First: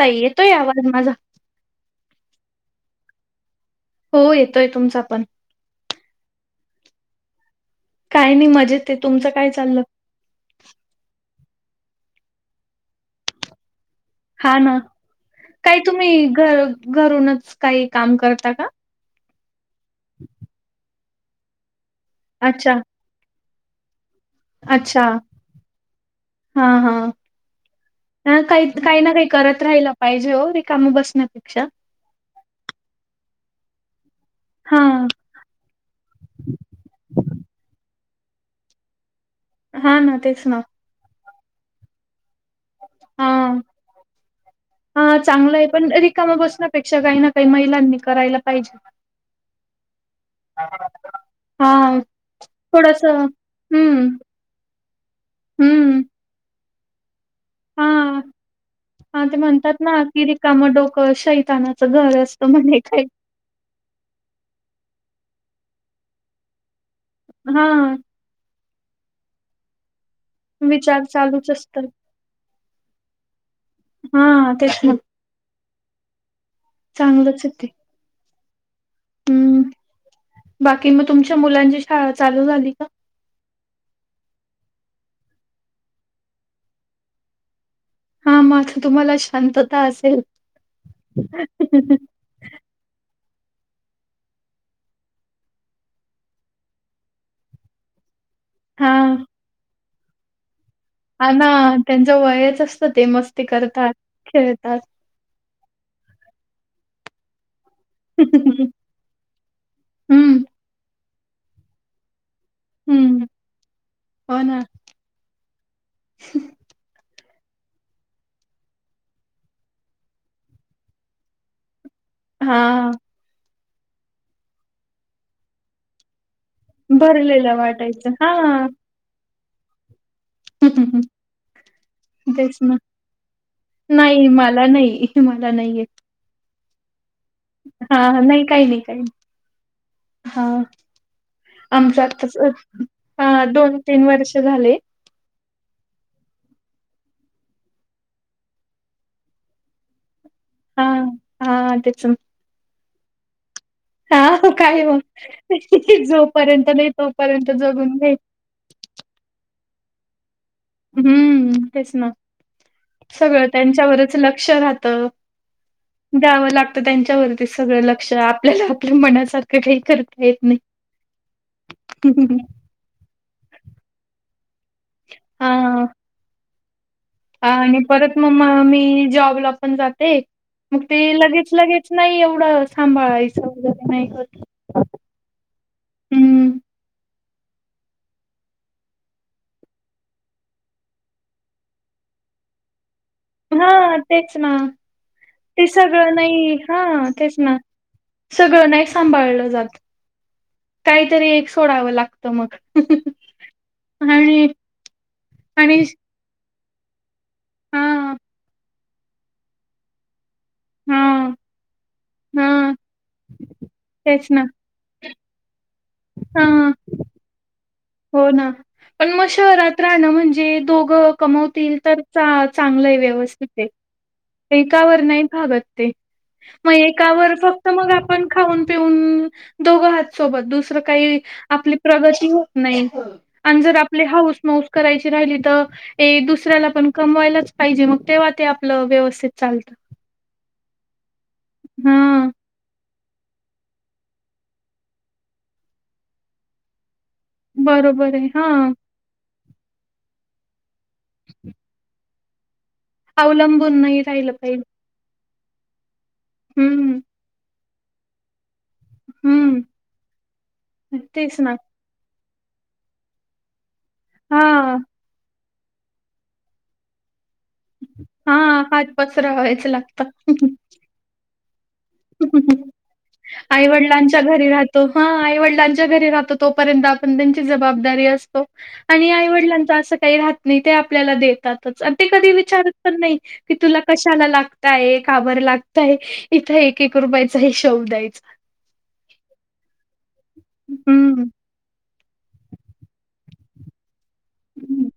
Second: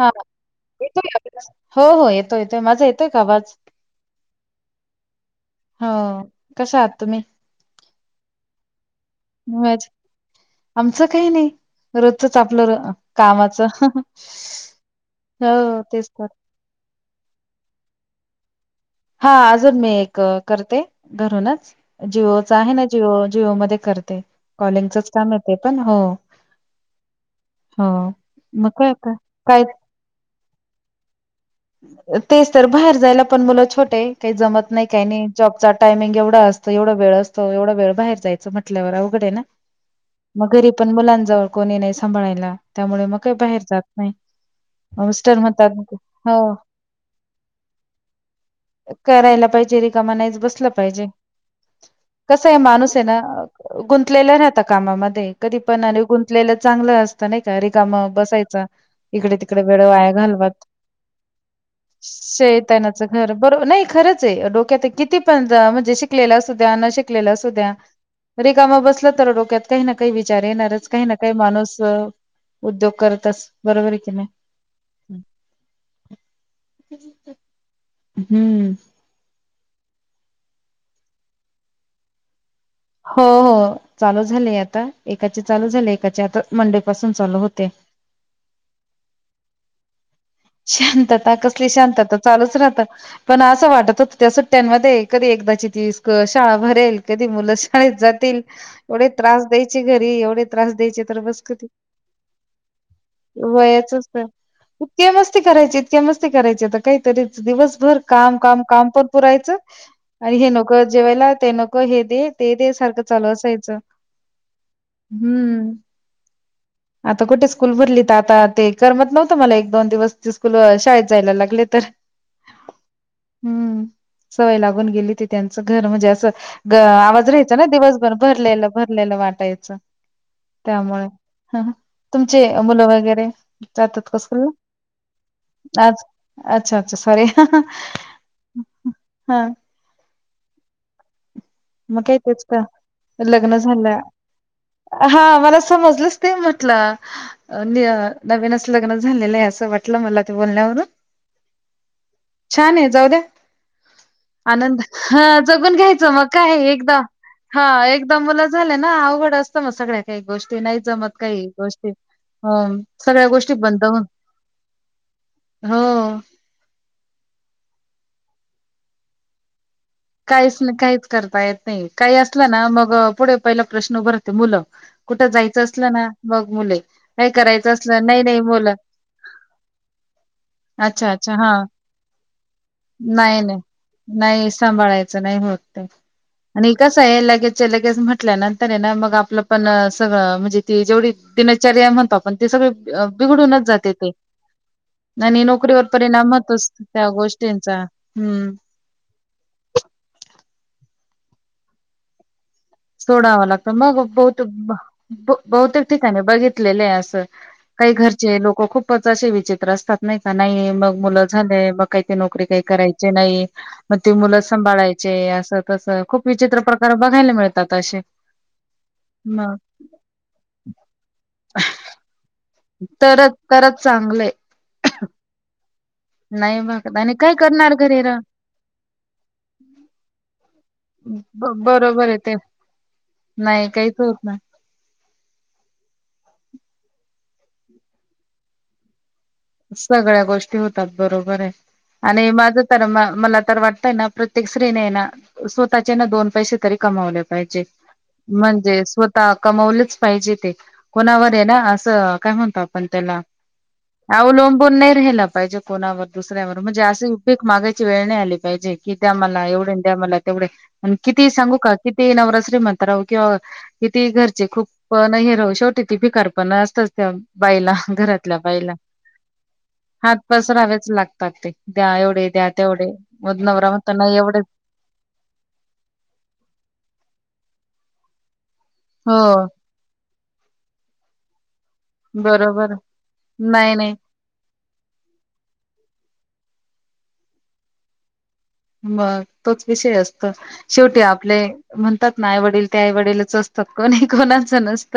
हा येतोय आवाज माझा हो हो हा. येतोय माझा येतय का आवाज? हो येतोय तुमचा पण. हो कस आहात तुम्ही? काही नाही मजेत आहे तुमचं काय चाललं ज आमचं काही नाही रोजच च आपलं कामाचं हा ना काही हो, तेच तुम्ही तर. घर घरूनच काही काम करता? का हा. अजून मी एक करते घरूनच-, जिओच आहे अच्छा ना जिओ जिओमध्ये करते अच्छा कॉलिंगचंच काम आहे ते पण. हो, हा हा हो. मग काही काय काही आता. ना काही काय करत राहिलं पाहिजे हो रिकामा बसण्या पेक्षा. तेच तर बाहेर जायला पण मुलं छोटे काही जमत हा नाही काही नाही जॉब चा टायमिंग एवढा असतं एवढा वेळ असतो एवढा वेळ बाहेर जायचं म्हटल्यावर अवघड आहे ना हा ना तेच मग ना घरी पण मुलांजवळ कोणी नाही सांभळायला त्यामुळे मग हा काही बाहेर जात नाही हा म मिस्टर चांगलं आहे म्हणतात पण रिकामं हो बसण्यापेक्षा काही ना काही महिलांनी करायला पाहिजे करायला पाहिजे रिकाम नाहीच बसला पाहिजे हा कसंआहे माणूस आहे ना थोडंसं हम्म गुंतलेला राहतं कामामध्ये कधी पण हम्म आणि गुंतलेल चांगले अस नाही का रिकाम हा बसायचा हा ते इकडे तिकडे म्हणतात वेळ ना वाया की घालवत रिकामं डोकं शैतानाचं घर असतं म्हणे काय शैतानाच घर बरोब नाही खरंच आहे डोक्यात हे किती पण रहा म्हणजे शिकलेला अस द्या न शिक लल्या असू हा द्या रिक् काम बस तर डोक्यात काही ना काही विचार येणारच विचार काही ना काही चालूच माणूस असतात. उद्योग करतस बरोबर आहे की हा नाही? तेच मग चांगलंच आहे ते हम्म. ह्म्म बाकी मग तुमच्या मुलांची शाळा चालू झाली? का? हो हो चालू झाले आता एकाचे चालू झाले एकाचे आता मंडे पासून चालू होते. हा म आता तुम्हाला शांतता असेल. शांतता कसली शांतता चालूच राहत पण असं वाटत होतं त्या सुट्ट्यांमध्ये कधी एकदाची ती स्क शाळा भरेल कधी मुलं शाळेत जातील हा एव्हडे त्रास द्याय चे घरी एवढे त्रास द्यायचे तर हा बस ना कधी त्यांच्या वयच असतं ते मस्ती करतात वयाचच तर खेळतात. इतक्या मस्ती करायचे इतके मस्ती करायचे आता काहीतरीच दिवस भर काम काम काम पण पुरायचं हम्म आणि हे नको जेवयला ते नको हे दे ते दे सारखं हम्म चालू असायचं हो ना हम्म आत आता कुठे स्कूल भरली तर आता ते करमत नव्हतं मला एक दोन दिवस ते स्कूल शाळेत जायला लागले तर हा. हम्म सवय लागून गेली ती त्यांचं घर म्हणजे असं ग आवाज भरलेलं रहायचा ना वाटायचं दिवसभर हा. भरलेलं भरलेलं वाटाय च त्यामुळे ह तुमचे तेच ना मुलं वगैरे जातात नाही कस मला नाही मला नाहीयेत अच्छा अच्छा सॉरी हा नाही काही नाही काही हा हा आमच मग काय आत्ताच तेच का लग्न दोन तीन वर्ष झाले समजलच नाही म्हटलं नवीनच लग्न झालेलं आहे असं वाटलं मला ते बोलण्या वरून हा हा तेच छान आहेत जाऊद्या हा आनंद काय मग हा जगून घ्यायचं मग जोपर्यंत नाही एक तोपर्यंत हा जगून घ्याय एकदा मुलं झाले ना अवघड असत मग सगळ काही गोष्टी नाही जमत काही हम्म गोष्टी. तेच ना हो सगळ्या सगळं गोष्टी बंद होऊन त्यांच्यावरच लक्ष राहत हो द्यावं लागत त्यांच्यावरतीच सगळं लक्ष लक्ष आपल्याला आपल्या मनासारखं काही करता येत काहीच नाही. काहीच करता येत नाही काही असलं ना मग पुढे पहिला प्रश्न उभरतो मुलं कुठ जायचं हा असलं ना मग मुले [inaudible] आणि असलं परत नाही मग नाही म मुलं मी जॉबला पण जाते मग ते अच्छा अच्छा लगेच हा लगेच नाही एवढं सांभाळायचं वगैरे नाही होत सांभाळायचं नाही होत हम्म लगेच लगेच म्हटल्या नंतर ना मग आपलं पण सगळं म्हणजे ते दिनचर्या म्हणतो आपण ते सगळ हा तेच ना आणि ते नोकरीवर सगळं परिणाम नाही होतोच हा त्या तेच ना गोष्टींचा हम्म सगळं नाही सांभाळलं जात काहीतरी एक सोडावं लागतं मग सोडाव लागत मग आणि आणि बहुतेक ठिकाणी बघितलेल अस हा काही घरचे लोक खूपच असे विचित्र असतात नाही का नाही मग मुलं हा झाले मग काहीत नोकरी काही हा करायचे नाही मग ते तेच मुलं ना सांभाळायचे असं तसं खूप हा विचित्र प्रकार बघायला मिळत हो ना पण मग शहरात राहणं म्हणजे दोघं कमवतील तर चांगल आहे तरच व्यवस्थित आहे तरच चांगलंय एकावर नाही भागत ते नाही मग भागत आणि काय एकावर फक्त करणार मग घरी र आपण खाऊन पिऊन दोघ आहोत सोबत दुसरं काही आपली बरोबर आहे प्रगती ते नाही. आणि नाही जर काहीच आपली होत हऊस नाही. माऊस करायची - ते राहिले तर, दुसऱ्या पण कमवायलाच पाहिजे मग. चालतं सगळ्या गोष्टी होत- बरोबर आहे. हा आणि माझ तर म- मला तर वाटतंय ना प्रत्येक स्त्रीने ना स्वतःचे ना दोन पैसे तरी - पाहिजे, बरोबर आहे. हां, म्हणजे स्वतः- कमवलंच पाहिजे ते. कोणावर आहे ना असं- काय म्हणतात? अवलंबून नाही. राहिलं पाहिजे. अवलंबून नाही राहिला पाहिजे कोणा वर - दुसऱ्यावर म्हणजे हं, असे उपेग मागाय- ची वेळ नाही आले - पाहिजे की द्या मला, हं. एवढ द्या, मला तेवढ, किती तेच सांगू ना. का किती ही नवरा - श्रीमंत राव किंवा- किती घरचे हां, खूप नाहीरहू शक - शेवटी ती फिकार पण असतच त्या - बाईला घरातल्या बाईला. पचरा वयच लागता. ताक ते- द्या एवढे, द्या तेवढे, मग नवरा म्हणतो नाही आईवडिलांच्या एवढे घरी राहतो. हा! आईवडिलांच्या घरी राहतो तोपर्यंत आपण त्यां- जबाबदारी असतो. आणि हो आईवडलांंच असं काही राहात - न ते आपल्याला देतात. आणि ते कधी विचारत बरोबर पण नाही की नाही तुला नाही कशाला लागतय काबर लागतय. इथं एक एक रुपयाचा हिशोब द्यायचा. बर तोच - विषय असतो शेवटी हं, आपलय म्ह- ात ना आई वडील ते आई वडीलच असतात कोणी कोणाच हं. नसत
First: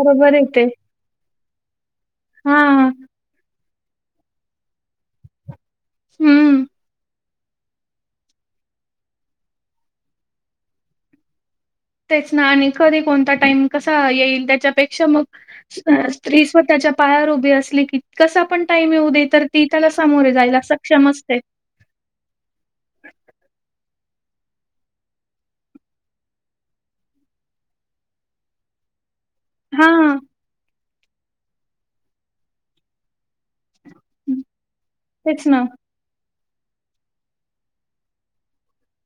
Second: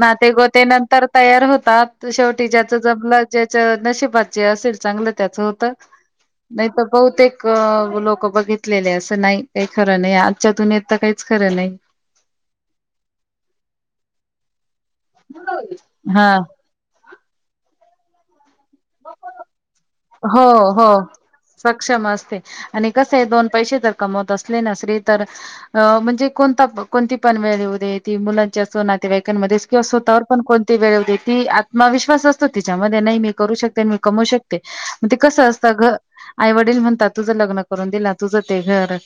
नाते आहे गोते ते. नंतर तयार होत- पात शेवटी ज्याच हां, जमल जे नशिबाचे असेल चांगलं त्याच होतं. हं. नाही तर बहूतेक क लोक बघितलेले असं नाही काही खरं नाही, आजच्या दूनयेत तर काहीच खरं नाही. तेच ना, आणि कधी कोणता टाईम कसा येईल त्याच्यापेक्षा मग हा स्त्री स्वतःच्या पायावर उभ आसली की कसा पण टाईम येवू दे तर ती त्याला सामोरे हो जायला हो सक्षम असते सक्षम असते, आणि कस आहे दोन पैसे तर कमवत आसली नसली तर म्हणजे कोणता कोणती पण वेळ येऊदे ती मुलांच्या सूनांच्या कांमध्ये कि हा स्वतावर पण कोणती वेळ ती आत्मविश्वास असतो तिच्यामध्ये नाही मी करू शकते, मी कमवू शकते मग ते तेच कसं ना असतं घ आईवडील म्हणतात तुझं लग्न करून दिला तुझं ते घर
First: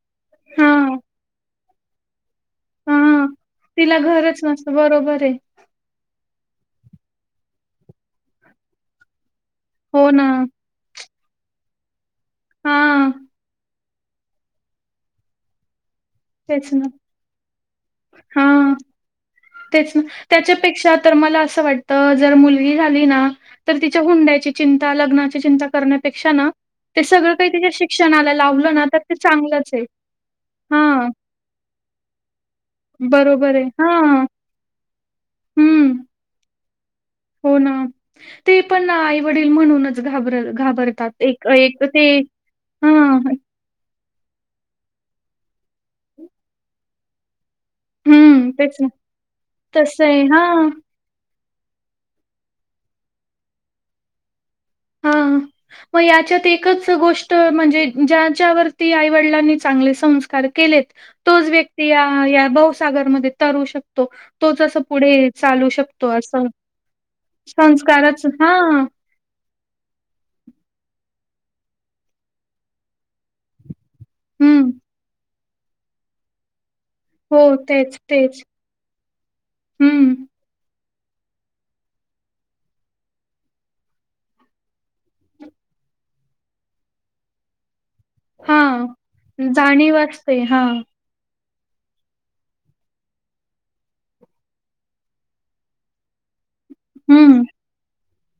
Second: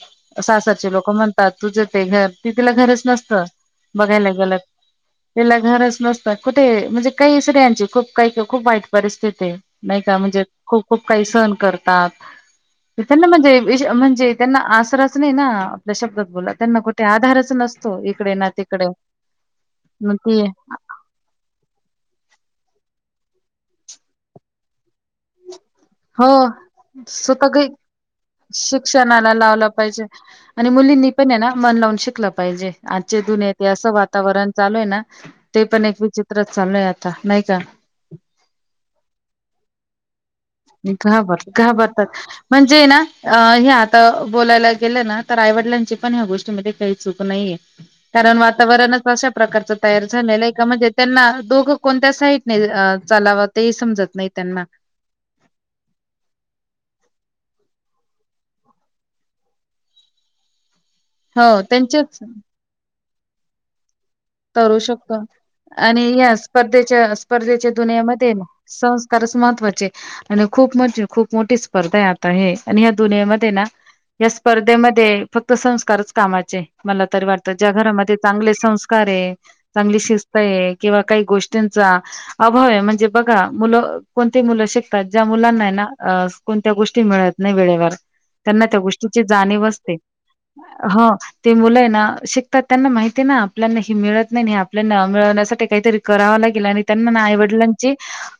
हा सासरचे लोक म्हणतात तुझं ते घर त तिला हा घरच नसत, तिला बघायला घरच गेला तर नसतं बरोबर आहे तिला घरच नसत. कुठे म्हणजे काही स्त्रियांची खूप काही खूप वाईट परिस्थिती आहे. हो ना म्हणजे खूप खू काही सहन करतात, हा ते त्यांना म्हणजे वि म्हणजे त्यांना आसराच नाही ना शब्दात बोला तेच त्यांना ना कुठे आधारच नसतो इकडे ना हां तिकडे तेच ना मग ती त्याच्यापेक्षा तर मला अस वाटत जर मुलीं गी झाली ना तिच्या लग्नाची चिंता, हुंड्याची चिंता हो करण्यापेक्षा ते सगळं काही शिक्षणाला लावलं ना तर ते शिक्षणाला लावला चांगलंच हे. पाहिजे. आणि हां. मुलींनी पण ना मन लावून शिकलं पाहिजे आजचे बरोबर दुणयेत आहे. हे असं हां. वातावरण चालूय ना ते पण एक हं. विचित्र [unintelligible] हो ना. ते पण आईवडील म्हणूनच घाबर घाबरतात. घाबर एक एक ते घाबरतात. म्हणजे ये ना हां. अ हे बोलायला गेलं ना तर आईवडिलांची पण ह्या गोष्टीमध्ये काही चूक नाहीये कारण हं. तेच ना. वातावरणच अशा प्रकारच तयार तसं झालेलं आहे का हां. म्हणजे त्यांना दोघं कोणत्या साईडने चालावं ते समजत नाही त्यांना मग याच्यात एकच गोष्ट म्हणजे ज्याच्यावरती आई वडिलांनी चांगले संस्कार केलेत तोच हो व्यक्ती या भासागरमध्ये वितारू शकते तरू शकतो आणि शकतो या असं. स्पर्धेच्या स्पर्धेच्या संस्कारच दुनियामध्येध्ये हां. संस्कारच महत्त् आणि खूप मज खूप मोठी स्पर्धा आहे आता हे आणि ह्या दुनियामध्ये ना या हं. स्पर्धेमध्ये फक्त संस्कारच कामाचे मला तरी वाटतं हो. ज्या तेच, घरामध्ये तेच. चांगले संस् अरे, चांगली हं. शिस्त आहे. किंवा काही गोष्टीचा अभावये म्हणजे बघा मुलं कोणती मुलं शिकतात ज्या मुलांना हाय ना कोणत्या गोष्टी मिळत नाय वेळेवर त्यांना त्या गोष्टीची जाणीव असते. ह ती मुलं ये ना शिकतात त्यांना माहिती ना आपल्याना ह मिळत नाही आपल्याना मिळण्यासाठी काहीतरी करावं लागे ल आणि त्यांना ना आई हं. वडिलांची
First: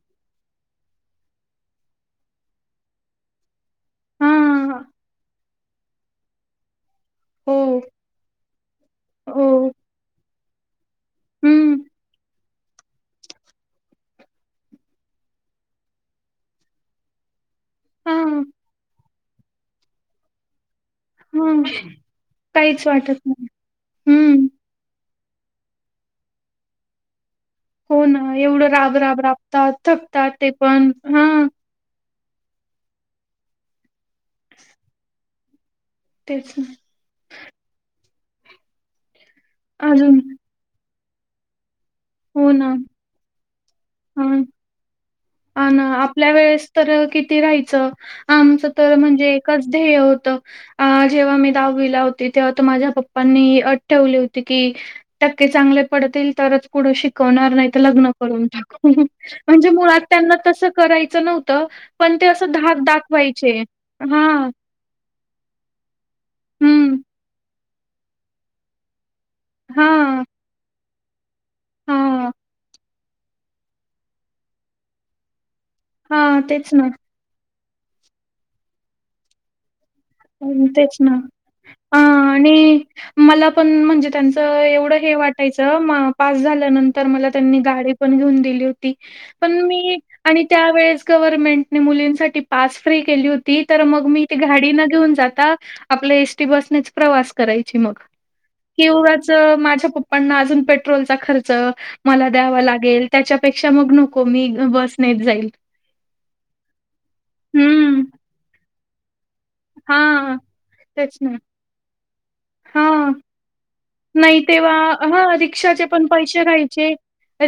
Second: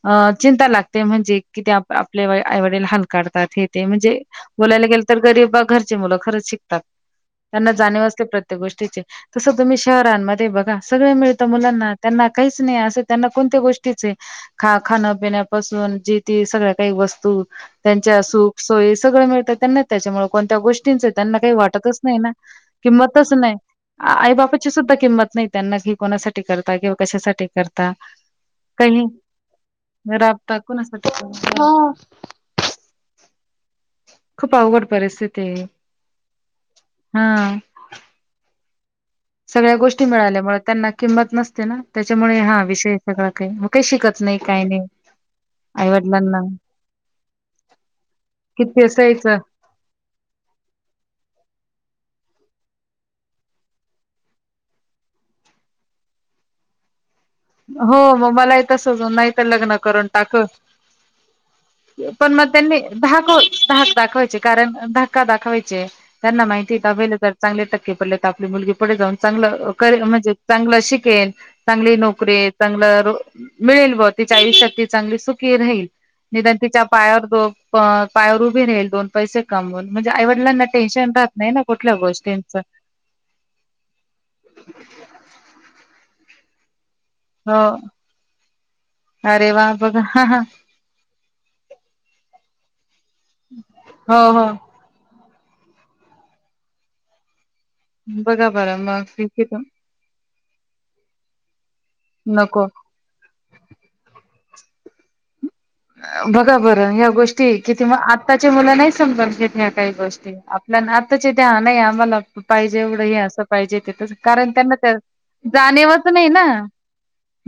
अ चिंता लागते म्हणजे की ते आप आपले आईवडील हाल काढतात हे ते म्हणजे हा बोलायला गेलं तर गरीबा घरचे मुलं खरंच शिकतात. हो त्यांना जाणीव असते. प्रत्येक गोष्टीची हो तस तुम्ही घरांमध्ये बघा सगळे मिळत हम्म मुलांना त्यांना काहीच नाही असं त्यांना कोणत्या गोष्टीच ख खाण पिण्यापासून जी ती सगळ्या काही वस्तू हा त्यांच्या सुख सोयी सगळ मिळतात त्यांना त्याच्यामुळ कोणत्या गोष्ट ष्टीचं त्यांना काही हा वाटतच नाही ना काहीच वाटत किंमतच नाही नाय आई हम्म बाप सुद्धा किंमत नाही त्यांना की कोणासाठी करता किंवा कशासाठी करता. हो ना एवढं काही राबराब राबतात थकतात ते राबता पण कोणासाठी हं करता. खूप अवघड परिस्थिती ये. तेच ना सगळ्या गोष्टी अजून मिळाल्यामुळे त्यांना किंमत नसते ना त्याच्यामुळे हो हा ना विषय सगळा काही मग काही शिकत नाही काय नायी. अन आपल्या वेळेस तर किती राहायचं? आमचं किती तर म्हणजे असायचं एकच ध्येय होतं अ जेव्हा मी दहावीला होते तेव्हा तर माझ्या पप्पांनी अट ठेवली होती की, टक्के चांगले पडतील तरच पुढे शिक्ष कवणार नाही तर हो लग्न करून टाकू. म्हणजे मुळात त्यांना टाकू तसं करायचं नव्हतं, ते पण असं मग त्यांनी धाक दाखवायचे. धाक दाखवायचे हां. कारण धाक का दाखवायचे त्यांना माहीती आहे ये हं. दहावीला जर चांगले टक्के पडले. त आपली मुलगी पुढे जाऊन चांगलं करेन हां, म्हणजे चांगलं शिक केल चांगली नोक हां, मिळेल बुआ तिच्या आयुष्यात ती चांगली सुख की राईल हां. निदान तेच तीच्या ना. पायावर दोन अ पायावर उभी राहिल दोन पैसे कमवून म्हणजे आईवडिलांना तेच टेन्शन ना राहत नाही कुठल्या आ गोष्टींच आणि मला पण म्हणजे त्यांचं एवढं हे वाटायचं म पास झाल्यानंतर तर मला त्यांनी हो गाडी पण घेऊन दिली होती. अरे पण वा मी बघा आणि त्यावेळेस गव्हर्मेंटन मुलींसाठी पाच फ्री केली होती तर मग हो मी ती हो गाडी ना जाता आपल एसटी बस प्रवास करायची मग बघा बरं मग किंवाच ठीक आहे माझ्या पप्पांना अजून पेट्रोलचा खर्च मला द्याव नको लागेल त्याच्यापेक्षा मग नको मी बस नेच जाईल. बघा बरं ह्या गोष्टी किती मग हं. आत्ताच्या मुलं नाही समजून घेत ह्यात काही गोष्टी हां, आपल्याना तेच ना. आताचा नाय मला पाहिजे एवढं हां. हे असं पाहिजे ते तसं नाही कारण तेव्हा त्यांना त्या ह रिक्षाचे पण जाणीवच नाही पैसे ना राहायचे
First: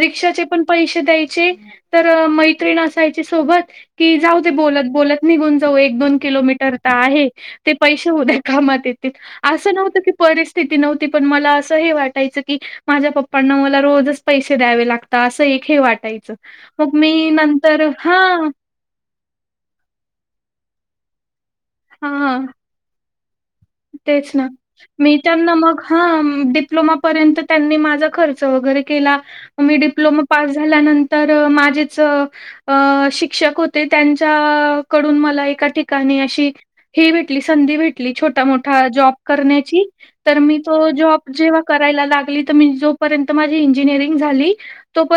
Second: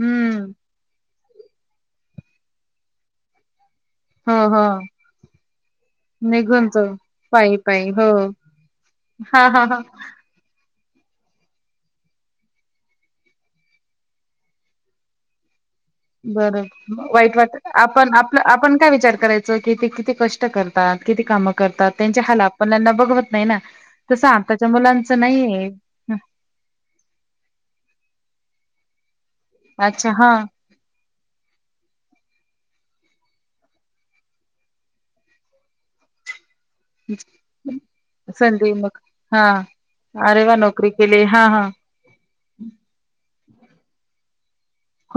हम्म पण पैसे द्यायचे तर अ मैत्रीण असाय सोबत कि हो जाऊ ते हो बोलत बोलत निघून जाऊ एक दोन निघून किलोमीटर तो तर आहे पायी ते पायी पैसे हो उद्या कामात येतील हा हा असं हा नव्हतं की परिस्थिती नव्हती पण मला असं हे वाटायचं की माझ्या पप्पांना मला रोजच पैसे द्यावे लागतात असं ही बर वाईट वाटत नंतर आपण हा आपलं आपण काय विचार करायचं कि किती कष्ट करत हा किती काम करतात त्यांच्या हाल हा आपल्याना बघवत नाही ना तसं तेच ना आताच्या मी मुलांचं त्यांना नाहीये मग हा डिप्लोमा पर्यंत त्यांनी माझा खर्च वगैरे क केिला मी अच्छा डिप्लोमा हा पास झाल्यानंत तर माझेच अ शिक्षक होते त्यांच्या कडून मला एका ठिकाणी अशी ही भेटली संधी भेटली छोटा मोठ संधी मग जॉब हा करण्याची तर अरे वा मी तो नोकरी केली जॉब हा जेव्हा हा करायला लागली तर जोपर्यंत माझी इंजिनिअरिंग झाली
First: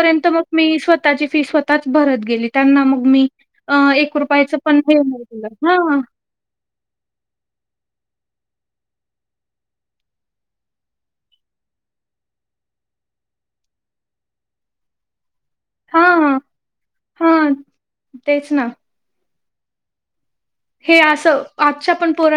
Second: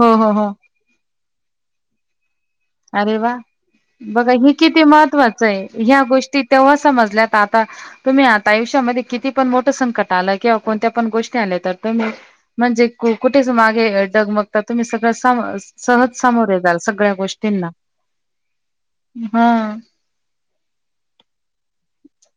हो हो मग हो मी स्व ची फी स्तः भरत गेली त्यांना मग अरे मी वा अ एक बघा हे रुपयाचं पण किती नाही महत्वाचं दिलं. आहे हां, ह्या गोष्टी तेव्हा समजल्यात आता तुम्ही आता आयुष्यामध्ये किती पण मोठं संकट आलं किंवा कोणत्या पण गोष्टी आल्या तर तुम्ही म्हणजे कुठेच मागे जगमगता तुम्ही सगळ सहज समोरे जाल सगळ्या गोष्टी ह तेच ना हा हे असं आजच्या पण पोर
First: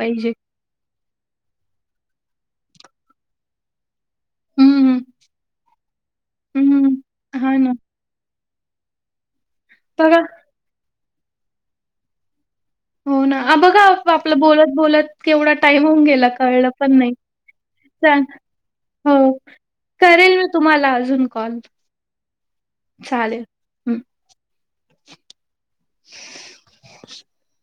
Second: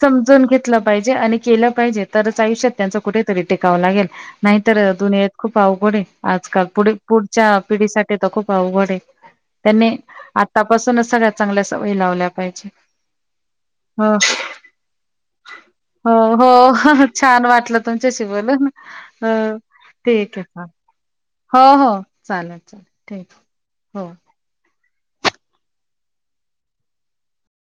समजून घेतलं पाहिजे आणि केलं पाहिजे तरच आयुष्या त्यांचं कुठेतरी टिकव ला गे नाहीतर हं, दुनियात खूप अवघड आजकाल हं. पुढे पुढच्या हां ना. पिढीसाठी तर खूप पाऊकडे त्यांनी बघा आतापासूनच सगळ्यात चांगल्या सय लावल्या पाहिजे हो ना बघा हो आपलं बोलत बोलत केवढा टाईम होऊन गेला हो कळलं पण हो नाही छान वाटलं च तुमच्याशी बोलून. हो करेल ठीक मी आहे तुम्हाला अजून हो कॉल. हो चालेल चालेल ठीक हो [inaudible]